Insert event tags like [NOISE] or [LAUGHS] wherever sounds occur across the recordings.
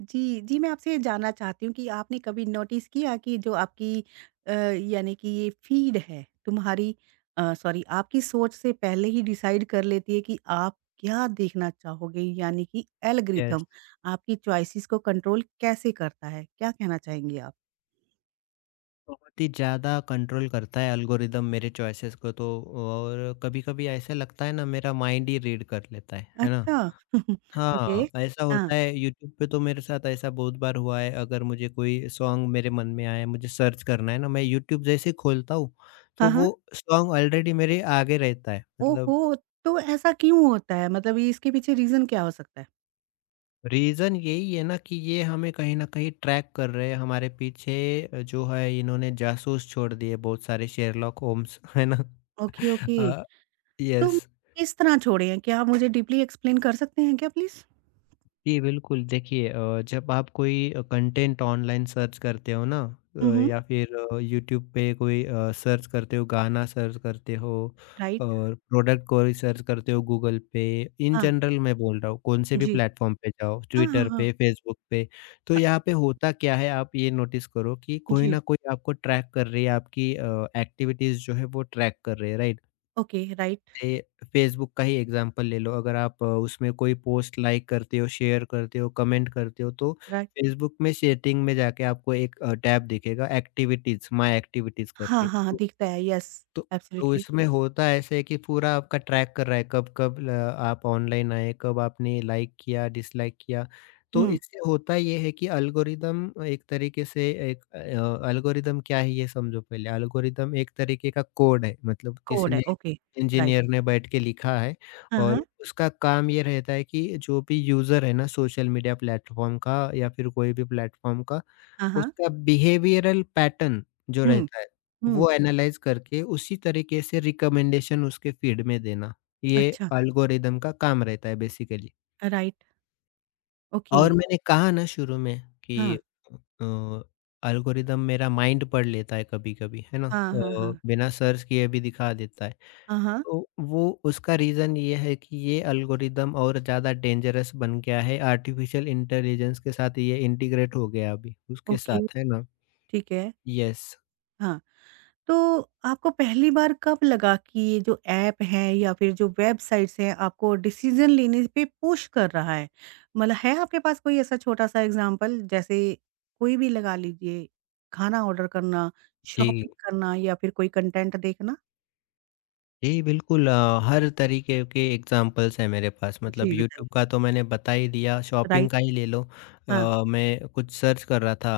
जी, जी, मैं आपसे ये जानना चाहती हूँ कि आपने कभी नोटिस किया कि जो आपकी यानी कि ये फ़ीड है तुम्हारी सॉरी आपकी सोच से पहले ही डिसाइड कर लेती है कि आप क्या देखना चाहोगे यानी कि एल्गोरिथम यस, आपकी चॉइसेस को कंट्रोल कैसे करता है? क्या कहना चाहेंगी आप? बहुत ही ज़्यादा कंट्रोल करता है एल्गोरिदम मेरे चॉइसेस को तो। और कभी-कभी ऐसा लगता है ना मेरा माइंड ही रीड कर लेता है ना? अच्छा। [LAUGHS] ओके। हाँ, ऐसा हाँ। होता है। यूट्यूब पे तो मेरे साथ ऐसा बहुत बार हुआ है। अगर मुझे कोई सॉन्ग मेरे मन में आया मुझे सर्च करना है ना, मैं यूट्यूब जैसे ही खोलता हूँ, हाँ, तो हाँ। वो सॉन्ग ऑलरेडी मेरे आगे रहता है मतलब। ओहो! तो ऐसा क्यों होता है? मतलब ये इसके पीछे रीज़न क्या हो सकता है? रीज़न यही है ना कि ये हमें कहीं न कहीं ट्रैक कर रहे हैं, हमारे पीछे जो है इन्होंने जासूस छोड़ दिए बहुत सारे शेरलॉक होम्स, है ना? Okay, [LAUGHS] okay. अ, तो येस। किस तरह छोड़े हैं? क्या आप मुझे डीपली एक्सप्लेन कर सकते हैं क्या प्लीज़? जी, बिल्कुल। देखिए, जब आप कोई कंटेंट ऑनलाइन सर्च करते हो ना, हुँ, हुँ। या फिर यूट्यूब पे कोई सर्च करते हो, गाना सर्च करते हो, राइट? और प्रोडक्ट कोई सर्च करते हो गूगल पे, इन हाँ, जनरल मैं बोल रहा हूँ, कौन से भी जी। प्लेटफ़ॉर्म पे जाओ, हाँ, हाँ, ट्विटर हाँ। पे, फेसबुक पे। तो अ, यहाँ पे होता क्या है, आप ये नोटिस करो कि कोई जी, ना कोई आपको ट्रैक कर रही है, आपकी एक्टिविटीज़ जो है वो ट्रैक कर रही है, राइट? ओके, राइट, जैसे फेसबुक का ही एग्जांपल ले लो, अगर आप उसमें कोई पोस्ट लाइक करते हो, शेयर करते हो, कमेंट करते हो, तो राइट? फेसबुक में सेटिंग में जाके आपको एक टैब दिखेगा एक्टिविटीज़, माय एक्टिविटीज़ हाँ, करके। हाँ, हाँ, दिखता है, येस, तो तो एब्सोल्यूटली। इसमें होता ऐसे है कि पूरा आपका ट्रैक कर रहा है कब-कब ल आप ऑनलाइन आए, कब आपने लाइक किया, डिसलाइक किया। तो हुँ, इससे होता ये है कि एल्गोरिदम एक तरीके से एक एल्गोरिदम क्या है ये समझो पहले। एल्गोरिदम एक तरीके का कोड है मतलब किसी कोड है, ने, ओके, राइट। इंजीनियर ने बैठ के लिखा है। हाँ, और हाँ, उसका काम ये रहता है कि जो भी यूज़र है ना सोशल मीडिया प्लेटफ़ॉर्म का या फिर कोई भी प्लेटफ़ॉर्म का, हाँ, हाँ, उसका बिहेवियरल पैटर्न जो हुँ, रहता है, हुँ, वो एनालाइज़ करके उसी तरीके से रिकमेंडेशन उसके फीड में देना, ये अच्छा, एल्गोरिदम का काम रहता है बेसिकली। राइट, ओके, और मैंने कहा ना शुरू में कि हाँ, अ, एल्गोरिदम मेरा माइंड पढ़ लेता है कभी-कभी, है ना? हाँ, हाँ, हाँ, बिना सर्च किए भी दिखा देता है। हाँ, हाँ, तो वो उसका रीज़न ये है कि ये एल्गोरिदम और ज़्यादा डेंजरस बन गया है, आर्टिफ़िशियल इंटेलिजेंस के साथ ये इंटीग्रेट हो गया अभी, उसके ओके, साथ, है ना? ठीक है, यस। हाँ। तो आपको पहली बार कब लगा कि ये जो ऐप है या फिर जो वेबसाइट्स हैं आपको डिसीजन लेने पे पुश कर रहा है मतलब है आपके पास कोई ऐसा छोटा सा एग्जांपल जैसे कोई भी लगा लीजिए खाना ऑर्डर करना जी। शॉपिंग करना या फिर कोई कंटेंट देखना। जी, बिल्कुल। हर तरीके के एग्ज़ाम्पल्स हैं मेरे पास मतलब जी बताइए, यूट्यूब का तो मैंने बता ही दिया, शॉपिंग राइट, का ही ले लो। हाँ, मैं कुछ सर्च कर रहा था,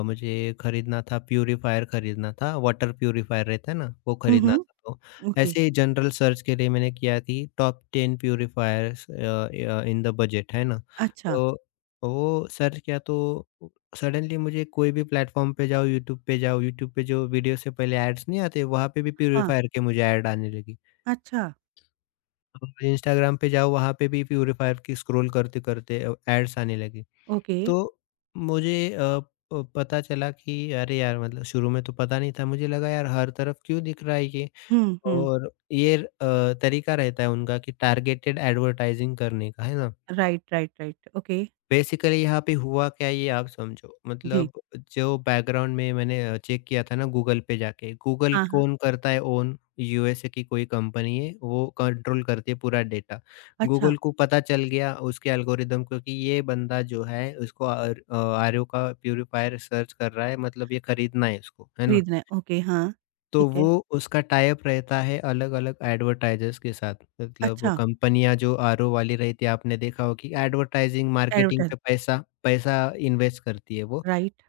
मुझे खरीदना था, प्यूरीफायर खरीदना था, वाटर प्यूरीफायर रहता है ना, वो हम्म, खरीदना था। हम्म, तो ओके, ऐसे ही जनरल सर्च के लिए मैंने किया कि टॉप 10 प्यूरीफायर्स अ, य इन द बजट है ना? अच्छा, तो वो सर्च किया, तो सडनली मुझे कोई भी प्लेटफ़ॉर्म पे जाओ, यूट्यूब पे जाओ, यूट्यूब पे जो वीडियो से पहले एड्स नहीं आते, वहाँ पे भी हाँ, प्यूरीफायर के मुझे ऐड आने लगी। अच्छा, और इंस्टाग्राम पे जाओ, वहाँ पे भी प्यूरीफायर की स्क्रॉल करते-करते एड्स आने लगे। ओके, तो मुझे अ पता चला कि अरे यार! मतलब शुरू में तो पता नहीं था, मुझे लगा यार हर तरफ क्यों दिख रहा है ये? हम्म, हम्म, और ये तरीका रहता है उनका कि टारगेटेड एडवर्टाइज़िंग करने का, है ना? Right, right, right, okay, basically यहाँ पे हुआ क्या, ये आप समझो जी, मतलब, जो बैकग्राउंड में मैंने चेक किया था ना गूगल पे जाके। गूगल हाँ, हाँ, कौन करता है ओन, यूएसए की कोई कंपनी है वो कंट्रोल करती है पूरा डेटा। अच्छा, गूगल को पता चल गया, उसके एल्गोरिदम को कि ये बंदा जो है उसको आर आरओ का प्यूरिफायर सर्च कर रहा है, मतलब ये खरीदना है उसको, है ना? खरीदना है, ओके, हाँ, तो ठीक है, वो उसका टाई अप रहता है अलग-अलग एडवर्टाइज़र्स के साथ। मतलब अच्छा, कंपनियाँ जो आरओ वाली रहती है, आपने देखा हो कि एडवर्टाइज़िंग, मार्केटिंग एडवर्टाइज, पे पैसा पैसा इन्वेस्ट करती है वो। राइट।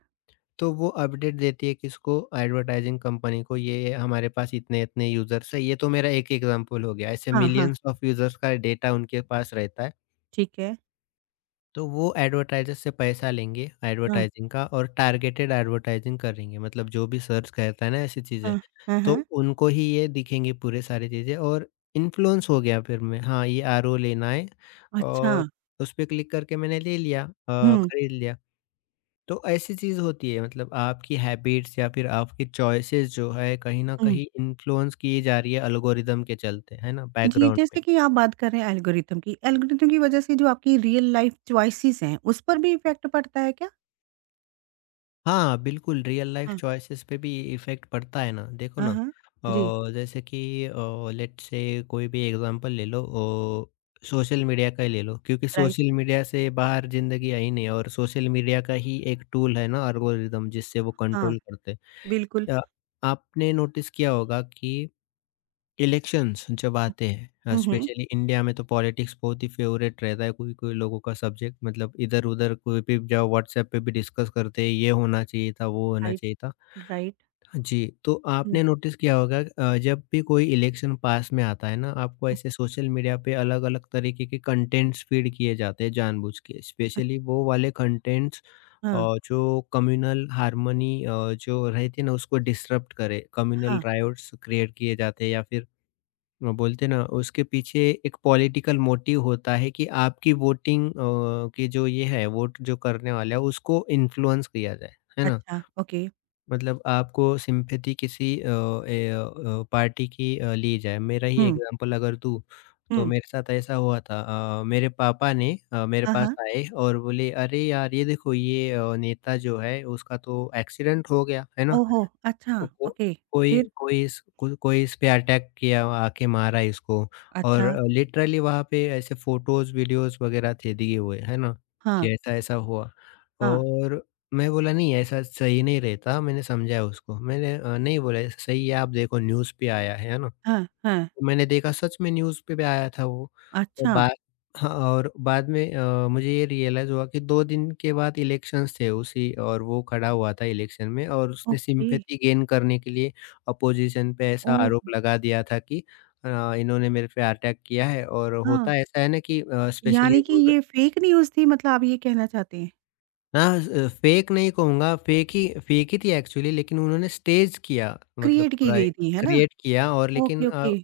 तो वो अपडेट देती है किसको? एडवर्टाइज़िंग कंपनी को, ये हमारे पास इतने-इतने यूज़र्स है। ये तो मेरा एक एग्ज़ाम्पल हो गया, ऐसे हाँ, हाँ, मिलियंस ऑफ यूज़र्स का डेटा उनके पास रहता है। ठीक है। तो वो एडवर्टाइज़र से पैसा लेंगे हाँ, एडवर्टाइज़िंग का और टारगेटेड एडवर्टाइज़िंग करेंगे, मतलब जो भी सर्च करता है ना ऐसी चीज़ें, हाँ, हाँ, तो हाँ। उनको ही ये दिखेंगे पूरे सारी चीज़ें, और इन्फ्लुएंस हो गया फिर मैं। हाँ, ये आरओ लेना है, अच्छा। और उस पे क्लिक करके मैंने ले लिया, हुँ, खरीद लिया। तो ऐसी चीज़ होती है, मतलब आपकी हैबिट्स या फिर आपकी चॉइसेस जो है कहीं न हुँ। कहीं इन्फ्लुएंस की जा रही है एल्गोरिदम के चलते, है ना? जी, बैकग्राउंड में। जैसे कि आप बात कर रहे हैं एल्गोरिथम की वजह से जो आपकी रियल लाइफ़ चॉइसेस हैं, उस पर भी इफ़ेक्ट पड़ता है क्या? हाँ, बिल्कुल रियल लाइफ़ हाँ, चॉइसेस पे भी इफ़ेक्ट पड़ता है ना। देखो हाँ, ना, हाँ। जी, जैसे कि अ, लेट्स से कोई भी एग्ज़ाम्पल ले लो, सोशल मीडिया का ही ले लो, क्योंकि राइट। सोशल मीडिया से बाहर ज़िंदगी है ही नहीं है, और सोशल मीडिया का ही एक टूल है ना एल्गोरिदम, जिससे वो हाँ, कंट्रोल करते बिल्कुल। हैं। अ, आपने नोटिस किया होगा कि इलेक्शंस जब आते हैं हुँ, हुँ, हुँ। स्पेशली इंडिया में, तो पॉलिटिक्स बहुत ही फेवरेट रहता है कोई कोई लोगों का सब्जेक्ट, मतलब इधर उधर कोई भी जाओ, व्हाट्सएप पे भी डिस्कस करते हैं ये होना चाहिए था, वो होना राइट, चाहिए था। राइट। हाँ जी। तो हुँ, आपने नोटिस किया होगा जब भी कोई इलेक्शन पास में आता है ना, आपको हुँ। ऐसे सोशल मीडिया पे अलग अलग तरीके के कंटेंट्स फीड किए जाते हैं जानबूझ के, अ, स्पेशली वो वाले कंटेंट्स। हाँ, और जो कम्युनल हारमोनी जो रहती है ना उसको डिसरप्ट करे, कम्युनल हाँ। रायोट्स क्रिएट किए जाते हैं या फिर, वो बोलते ना उसके पीछे एक पॉलिटिकल मोटिव होता है कि आपकी वोटिंग की जो ये है, वोट जो करने वाला है उसको इन्फ्लुएंस किया जाए, है ना? अच्छा, ओके। मतलब आपको सिम्पैथी किसी पार्टी की ली जाए। मेरा ही हुँ, एग्ज़ाम्पल अगर दूँ, तो हुँ। मेरे साथ ऐसा हुआ था। मेरे पापा ने, मेरे हाँ, पास हाँ। आए और बोले, "अरे यार! ये देखो ये नेता जो है उसका तो एक्सीडेंट हो गया।" है ना? ओहो! अच्छा, को ओके। कोई फिर? कोई इस को कोई इस पे अटैक किया, आके मारा इसको। और अच्छा। लिटरली वहाँ पे ऐसे फ़ोटोज़, वीडियोज़ वग़ैरह थे दिए हुए, है ना? कि हाँ, ऐसा-ऐसा हुआ। हाँ, और मैं बोला नहीं ऐसा सही नहीं रहता, मैंने समझाया उसको। मैंने नहीं बोला ऐसा सही है, आप देखो न्यूज़ पे आया है ना? हाँ, हाँ। तो मैंने देखा सच में न्यूज़ पे भी आया था वो। और अच्छा, बाद हाँ, और बाद में मुझे ये रियलाइज़ हुआ कि 2 दिन के बाद इलेक्शंस थे उसी, और वो खड़ा हुआ था इलेक्शन में, और उसने ओके। सिम्पैथी गेन करने के लिए अपोज़िशन पे ऐसा ओह! आरोप लगा दिया था कि अ, इन्होंने मेरे पे अटैक किया है। और हाँ। होता ऐसा है ना कि स्पेशली यानी कि रूर ये फेक न्यूज़ थी मतलब आप ये कहना चाहते हैं? हाँ, फेक नहीं कहूँगा, फेक ही, फेक ही थी एक्चुअली, लेकिन उन्होंने स्टेज किया मतलब क्रिएट की पूरा गई थी, है ना? क्रिएट किया, और लेकिन ओके, ओके।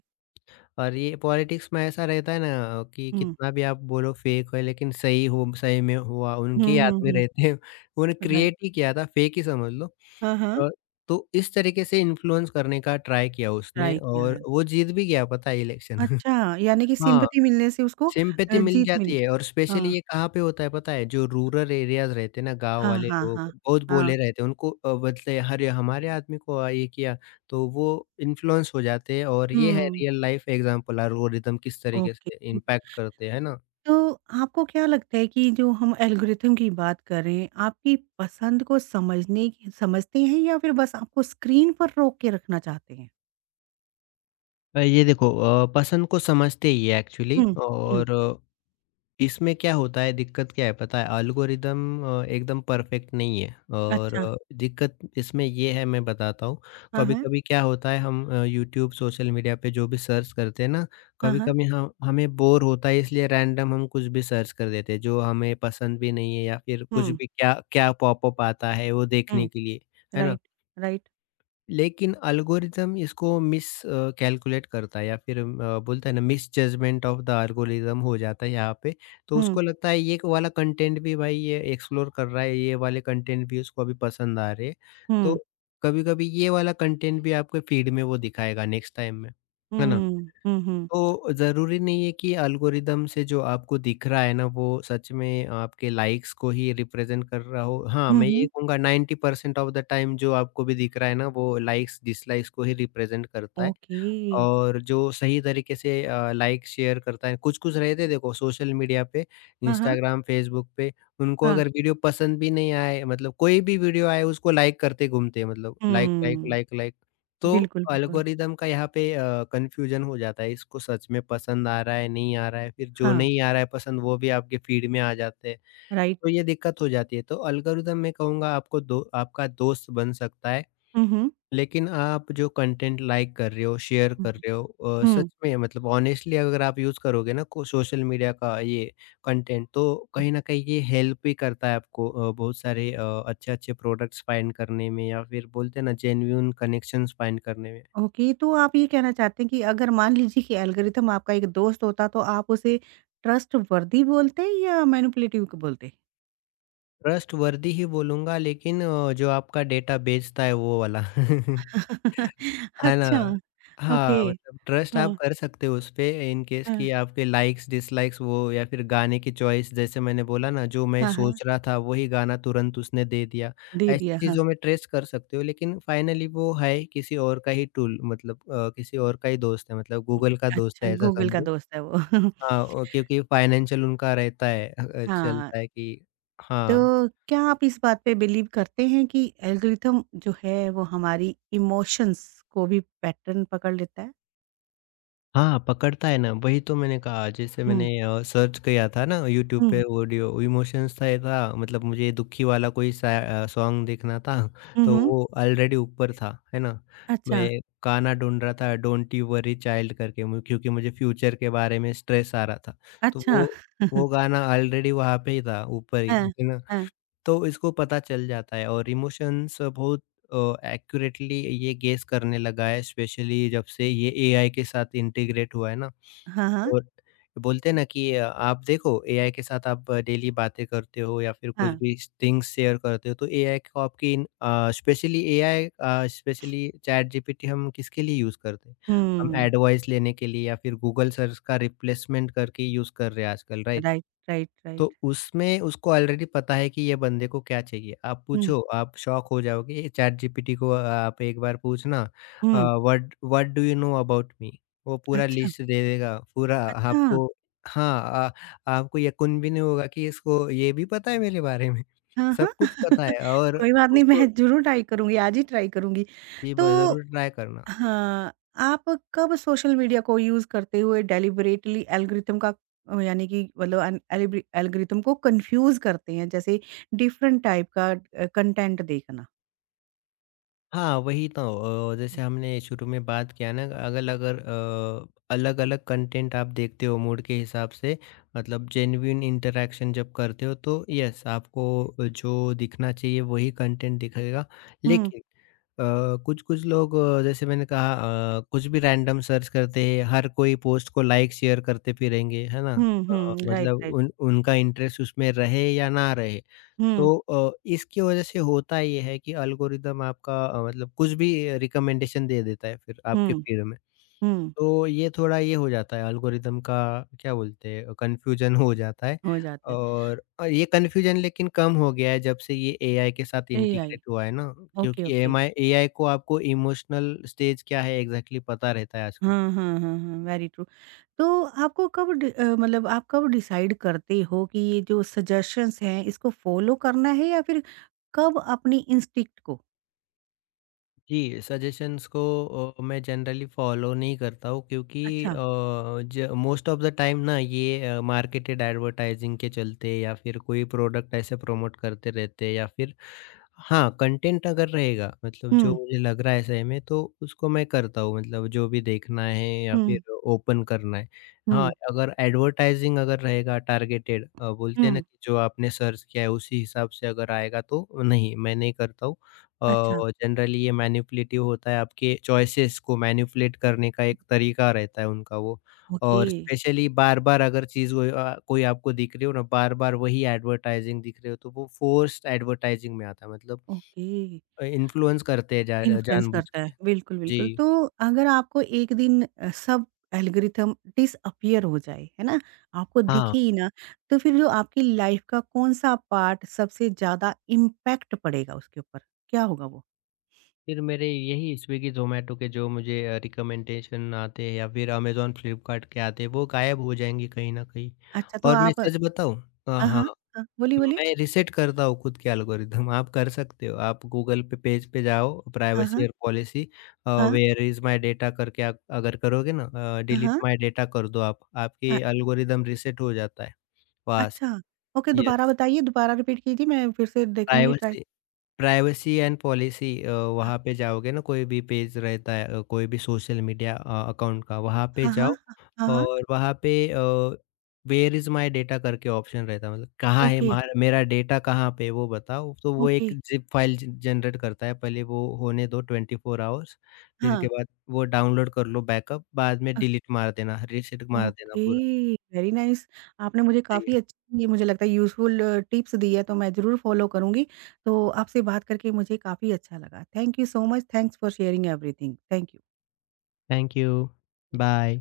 और ये पॉलिटिक्स में ऐसा रहता है ना कि हुँ। कितना भी आप बोलो फेक है, लेकिन सही हो सही में हुआ हुँ, उनके याद हुँ, में हुँ। रहते हैं, उन्होंने राइट। क्रिएट ही किया था फेक ही समझ लो। हाँ, हाँ। अ, तो इस तरीके से इन्फ्लुएंस करने का ट्राई किया उसने, राइट और यार। वो जीत भी गया पता है इलेक्शन। [LAUGHS] अच्छा, यानी कि हाँ, सिंपैथी मिलने से उसको सिम्पैथी मिल जीत मिल जाती गई। है, और स्पेशली हाँ। ये कहाँ पे होता है पता है? जो रूरल एरियाज़ रहते हैं ना, गाँव हाँ, वाले हाँ, लोग हाँ। बहुत हाँ। भोले रहते हैं, उनको बोलते, अरे! हमारे आदमी को ये किया, तो वो इन्फ्लुएंस हो जाते हैं, और ये है hmm, real life example algorithm किस तरीके ओके। से इम्पैक्ट करते हैं, है ना? तो आपको क्या लगता है कि जो हम एल्गोरिथम की बात कर रहे हैं, आपकी पसंद को समझने की समझते हैं या फिर बस आपको स्क्रीन पर रोक के रखना चाहते हैं? ये देखो, पसंद को समझते ही है एक्चुअली। हुँ, हुँ। और इसमें क्या होता है, दिक्कत क्या है पता है, एल्गोरिदम एकदम परफेक्ट नहीं है, और अच्छा। दिक्कत इसमें ये है, मैं बताता हूँ। हाँ, हाँ। कभी-कभी क्या होता है, हम यूट्यूब सोशल मीडिया पे जो भी सर्च करते हैं ना, हाँ, हाँ। कभी-कभी हम हमें बोर होता है, इसलिए रैंडम हम कुछ भी सर्च कर देते हैं जो हमें पसंद भी नहीं है, या फिर कुछ हुँ, भी क्या क्या पॉपअप आता है वो हुँ। देखने के लिए, है ना? Right, right. लेकिन एल्गोरिथ्म इसको मिस कैलकुलेट करता है, या फिर बोलता है ना, miss judgement of the algorithm हो जाता है यहाँ पे। तो हुँ, उसको लगता है ये वाला कंटेंट भी भाई ये एक्सप्लोर कर रहा है, ये वाले कंटेंट भी उसको अभी पसंद आ रहे हैं। तो हुँ, कभी-कभी ये वाला कंटेंट भी आपके फीड में वो दिखाएगा नेक्स्ट टाइम में, है ना? हुँ, हुँ, हुँ। तो ज़रूरी नहीं है कि एल्गोरिदम से जो आपको दिख रहा है ना, वो सच में आपके लाइक्स को ही रिप्रेज़ेंट कर रहा हो। हाँ, हुँ, मैं ये हुँ। कहूँगा 90% ऑफ़ द टाइम जो आपको भी दिख रहा है ना, वो लाइक्स, डिसलाइक्स को ही रिप्रेज़ेंट करता है। ओके। और जो सही तरीके से लाइक शेयर करता है कुछ-कुछ रहते हैं देखो सोशल मीडिया पे, हाँ, हाँ, इंस्टाग्राम, फेसबुक पे उनको हाँ। अगर वीडियो पसंद भी नहीं आए मतलब कोई भी वीडियो आए उसको लाइक करते घूमते हैं मतलब like, like, hmm, like, like. तो बिल्कुल, बिल्कुल। एल्गोरिदम का यहाँ पे कन्फ्यूजन हो जाता है, इसको सच में पसंद आ रहा है, नहीं आ रहा है, फिर जो हाँ, नहीं आ रहा है पसंद वो भी आपके फीड में आ जाते हैं, राइट। तो ये दिक्कत हो जाती है। तो एल्गोरिदम मैं कहूँगा आपको दो आपका दोस्त बन सकता है। हुँ, हुँ। लेकिन आप जो कंटेंट लाइक कर रहे हो, शेयर हुँ, कर रहे हो हुँ, सच हुँ। में मतलब ऑनेस्टली अगर आप यूज़ करोगे ना को सोशल मीडिया का ये कंटेंट तो कहीं न कहीं ये हेल्प भी करता है आपको बहुत सारे अच्छे-अच्छे प्रोडक्ट्स फाइंड करने में या फिर बोलते हैं ना जेन्युइन कनेक्शंस फाइंड करने में। ओके, तो आप ये कहना चाहते हैं कि अगर मान लीजिए कि एल्गोरिथम आपका एक दोस्त होता तो आप उसे ट्रस्टवर्दी बोलते या मैनिपुलेटिव क बोलते? ट्रस्टवर्दी ही बोलूँगा लेकिन जो आपका डेटा बेचता है वो वाला। [LAUGHS] [LAUGHS] है अच्छा, ना? हाँ, ओके। मतलब ट्रस्ट आप हाँ, कर सकते हो उसपे इन केस हाँ। कि आपके लाइक्स, डिसलाइक्स वो या फिर गाने की चॉइस जैसे मैंने बोला ना जो मैं हाँ, हाँ। सोच रहा था वही गाना तुरंत उसने दे दिया। दे ऐसी दिया, हाँ। चीज़ों में ट्रेस कर सकते हो लेकिन फाइनली वो है किसी और का ही टूल मतलब किसी और का ही दोस्त है मतलब गूगल का दोस्त अच्छा, है ऐसा गूगल का समझो। दोस्त है वो। [LAUGHS] हाँ, और क्योंकि फाइनेंशियल उनका रहता है हाँ। चलता है कि तो हाँ। क्या आप इस बात पे बिलीव करते हैं कि एल्गोरिथम जो है वो हमारी इमोशंस को भी पैटर्न पकड़ लेता है? हाँ, पकड़ता है ना, वही तो मैंने कहा जैसे मैंने हुँ, सर्च किया था ना यूट्यूब पे हुँ, ऑडियो इमोशंस था ये था मतलब मुझे दुखी वाला कोई सा सॉन्ग देखना था हुँ, तो हुँ। वो ऑलरेडी ऊपर था, है ना? अच्छा, मैं गाना ढूँढ रहा था डोंट यू वरी चाइल्ड करके मु क्योंकि मुझे फ्यूचर के बारे में स्ट्रेस आ रहा था। तो अच्छा। वो [LAUGHS] गाना ऑलरेडी वहाँ पे ही था, ऊपर ही, हाँ, है ना? हाँ। तो इसको पता चल जाता है और इमोशंस बहुत एक्यूरेटली ये गेस करने लगा है स्पेशली जब से ये एआई के साथ इंटीग्रेट हुआ है ना हाँ, हाँ, और बोलते हैं ना कि आप देखो एआई के साथ आप डेली बातें करते हो या फिर कुछ हाँ। भी थिंग्स शेयर करते हो तो एआई को आपकी specially AI specially ChatGPT हम किसके लिए यूज़ करते हैं हम हुँ, एडवाइस लेने के लिए या फिर गूगल सर्च का रिप्लेसमेंट करके यूज़ कर रहे हैं आजकल राइट राइट, राइट, राइट। तो उसमें उसको ऑलरेडी पता है कि ये बंदे को क्या चाहिए। आप हुँ, पूछो, आप शॉक हो जाओगे चैट जीपीटी को आप एक बार पूछना hmm. What what do you know about me? वो पूरा अच्छा, लिस्ट दे देगा, पूरा अच्छा। आपको हाँ, आ आपको यक़ीन भी नहीं होगा कि इसको ये भी पता है मेरे बारे में। हाँ, हाँ। सब कुछ पता है [LAUGHS] और कोई बात नहीं, उसको मैं ज़रूर ट्राई करूँगी, आज ही ट्राई करूँगी। जी, ब तो ज़रूर ट्राई करना। हाँ, आप कब सोशल मीडिया को यूज़ करते हुए डेलिबरेटली एल्गोरिथम का यानी कि मतलब अन एलिब्रि एल्गोरिथम को कन्फ्यूज़ करते हैं, जैसे डिफरेंट टाइप का कंटेंट देखना? हाँ, वही तो जैसे हमने शुरू में बात किया ना अगल अगर अलग-अलग कंटेंट आप देखते हो मूड के हिसाब से मतलब जेन्युइन इंटरैक्शन जब करते हो तो यस आपको जो दिखना चाहिए वही कंटेंट दिखेगा। हुँ, लेकिन कुछ-कुछ लोग जैसे मैंने कहा कुछ भी रैंडम सर्च करते हैं, हर कोई पोस्ट को लाइक शेयर करते फिरेंगे, है ना? हुँ, हुँ, राइट, मतलब राइट। उन उनका इंटरेस्ट उसमें रहे या ना रहे हुँ, तो इसकी वजह से होता ये है कि एल्गोरिदम आपका मतलब कुछ भी रिकमेंडेशन दे देता है फिर आपके हुँ, फीड में। हुँ, तो ये थोड़ा ये हो जाता है एल्गोरिदम का क्या बोलते हैं कन्फ्यूजन हो जाता है हो जाता है। और ये कन्फ्यूजन लेकिन कम हो गया है जब से ये एआई के साथ एआई, इंटीग्रेट हुआ है ना ओके, क्योंकि ओके। एएमआई एआई को आपको इमोशनल स्टेज क्या है एग्जैक्टली पता रहता है आजकल। हाँ, हाँ, हाँ, हाँ, वेरी ट्रू। तो आपको कब डि मतलब आप कब डिसाइड करते हो कि ये जो सजेशंस हैं, इसको फ़ॉलो करना है या फिर कब अपनी इंस्टिंक्ट को? जी, सजेशंस को मैं जनरली फॉलो नहीं करता हूँ क्योंकि अच्छा। ज मोस्ट ऑफ़ द टाइम ना ये मार्केटेड एडवर्टाइजिंग के चलते या फिर कोई प्रोडक्ट ऐसे प्रमोट करते रहते हैं या फिर हाँ, कंटेंट अगर रहेगा मतलब जो हुँ। मुझे लग रहा है सही में तो उसको मैं करता हूँ मतलब जो भी देखना है या फिर हुँ, ओपन करना है। हाँ, हुँ, अगर एडवर्टाइज़िंग अगर रहेगा टारगेटेड बोलते हैं ना हुँ, कि जो आपने सर्च किया है उसी हिसाब से अगर आएगा तो नहीं, मैं नहीं करता हूँ। अच्छा, जनरली ये मैनिपुलेटिव होता है आपके चॉइसेस को मैनिपुलेट करने का एक तरीका रहता है उनका वो। ओके, और स्पेशली बार-बार अगर चीज़ वो कोई आपको दिख रही हो ना, बार-बार वही एडवर्टाइज़िंग दिख रही हो, तो वो फोर्स्ड एडवर्टाइज़िंग में आता है मतलब ओके, इन्फ्लुएंस करते हैं जा इन्फ्लुएंस जानबूझ करता है, के। बिल्कुल, बिल्कुल। जी। तो अगर आपको एक दिन सब एल्गोरिथम डिसअपीयर हो जाए, है ना? आपको हाँ। दिखे ही ना, तो फिर जो आपकी लाइफ़ का कौन-सा पार्ट सबसे ज़्यादा इम्पैक्ट पड़ेगा उसके ऊपर? क्या होगा वो? फिर मेरे यही स्विगी, ज़ोमैटो के जो मुझे रिकमेंडेशन आते हैं या फिर अमेज़न, फ्लिपकार्ट के आते हैं, वो गायब हो जाएँगे कहीं न कहीं अच्छा, तो और मैं आप सच हाँ, बताऊँ हाँ। हाँ, हाँ, बोलिए, बोलिए। मैं रीसेट करता हूँ खुद के एल्गोरिदम आप कर सकते हो। आप गूगल पे पेज पे जाओ हाँ, प्राइवेसी हाँ, और पॉलिसी हाँ, वेयर इज़ माय डेटा करके आप अगर करोगे ना हाँ, डिलीट हाँ, माय डेटा कर दो आप, आपकी अ, एल्गोरिदम रीसेट हो जाता है वहाँ से। अच्छा, ओके, दोबारा यस बताइए, दोबारा रिपीट कीजिए, मैं फिर से देखूँगी try. Privacy privacy and policy हाँ, वहाँ पे जाओगे ना कोई भी पेज रहता है कोई भी सोशल मीडिया अकाउंट का वहाँ पे हाँ, हाँ, जाओ हाँ, हाँ, और वहाँ पे वेयर इज माय डेटा करके ऑप्शन रहता है मतलब कहाँ है ओके। मेरा डेटा कहाँ पे है, वो बताओ तो वो ओके, एक जिप फाइल जनरेट करता है पहले वो होने दो 24 hours फिर हाँ। इसके बाद वो डाउनलोड कर लो बैकअप बाद में अ, डिलीट मार देना रीसेट मार देना ओके, पूरा। Very nice. आपने मुझे काफ़ी अच्छी ये मुझे लगता है यूज़फुल टिप्स दी है, तो मैं ज़रूर फ़ॉलो करूँगी। तो आपसे बात करके मुझे काफ़ी अच्छा लगा। Thank you so much, thanks for sharing everything. Thank you. Thank you bye.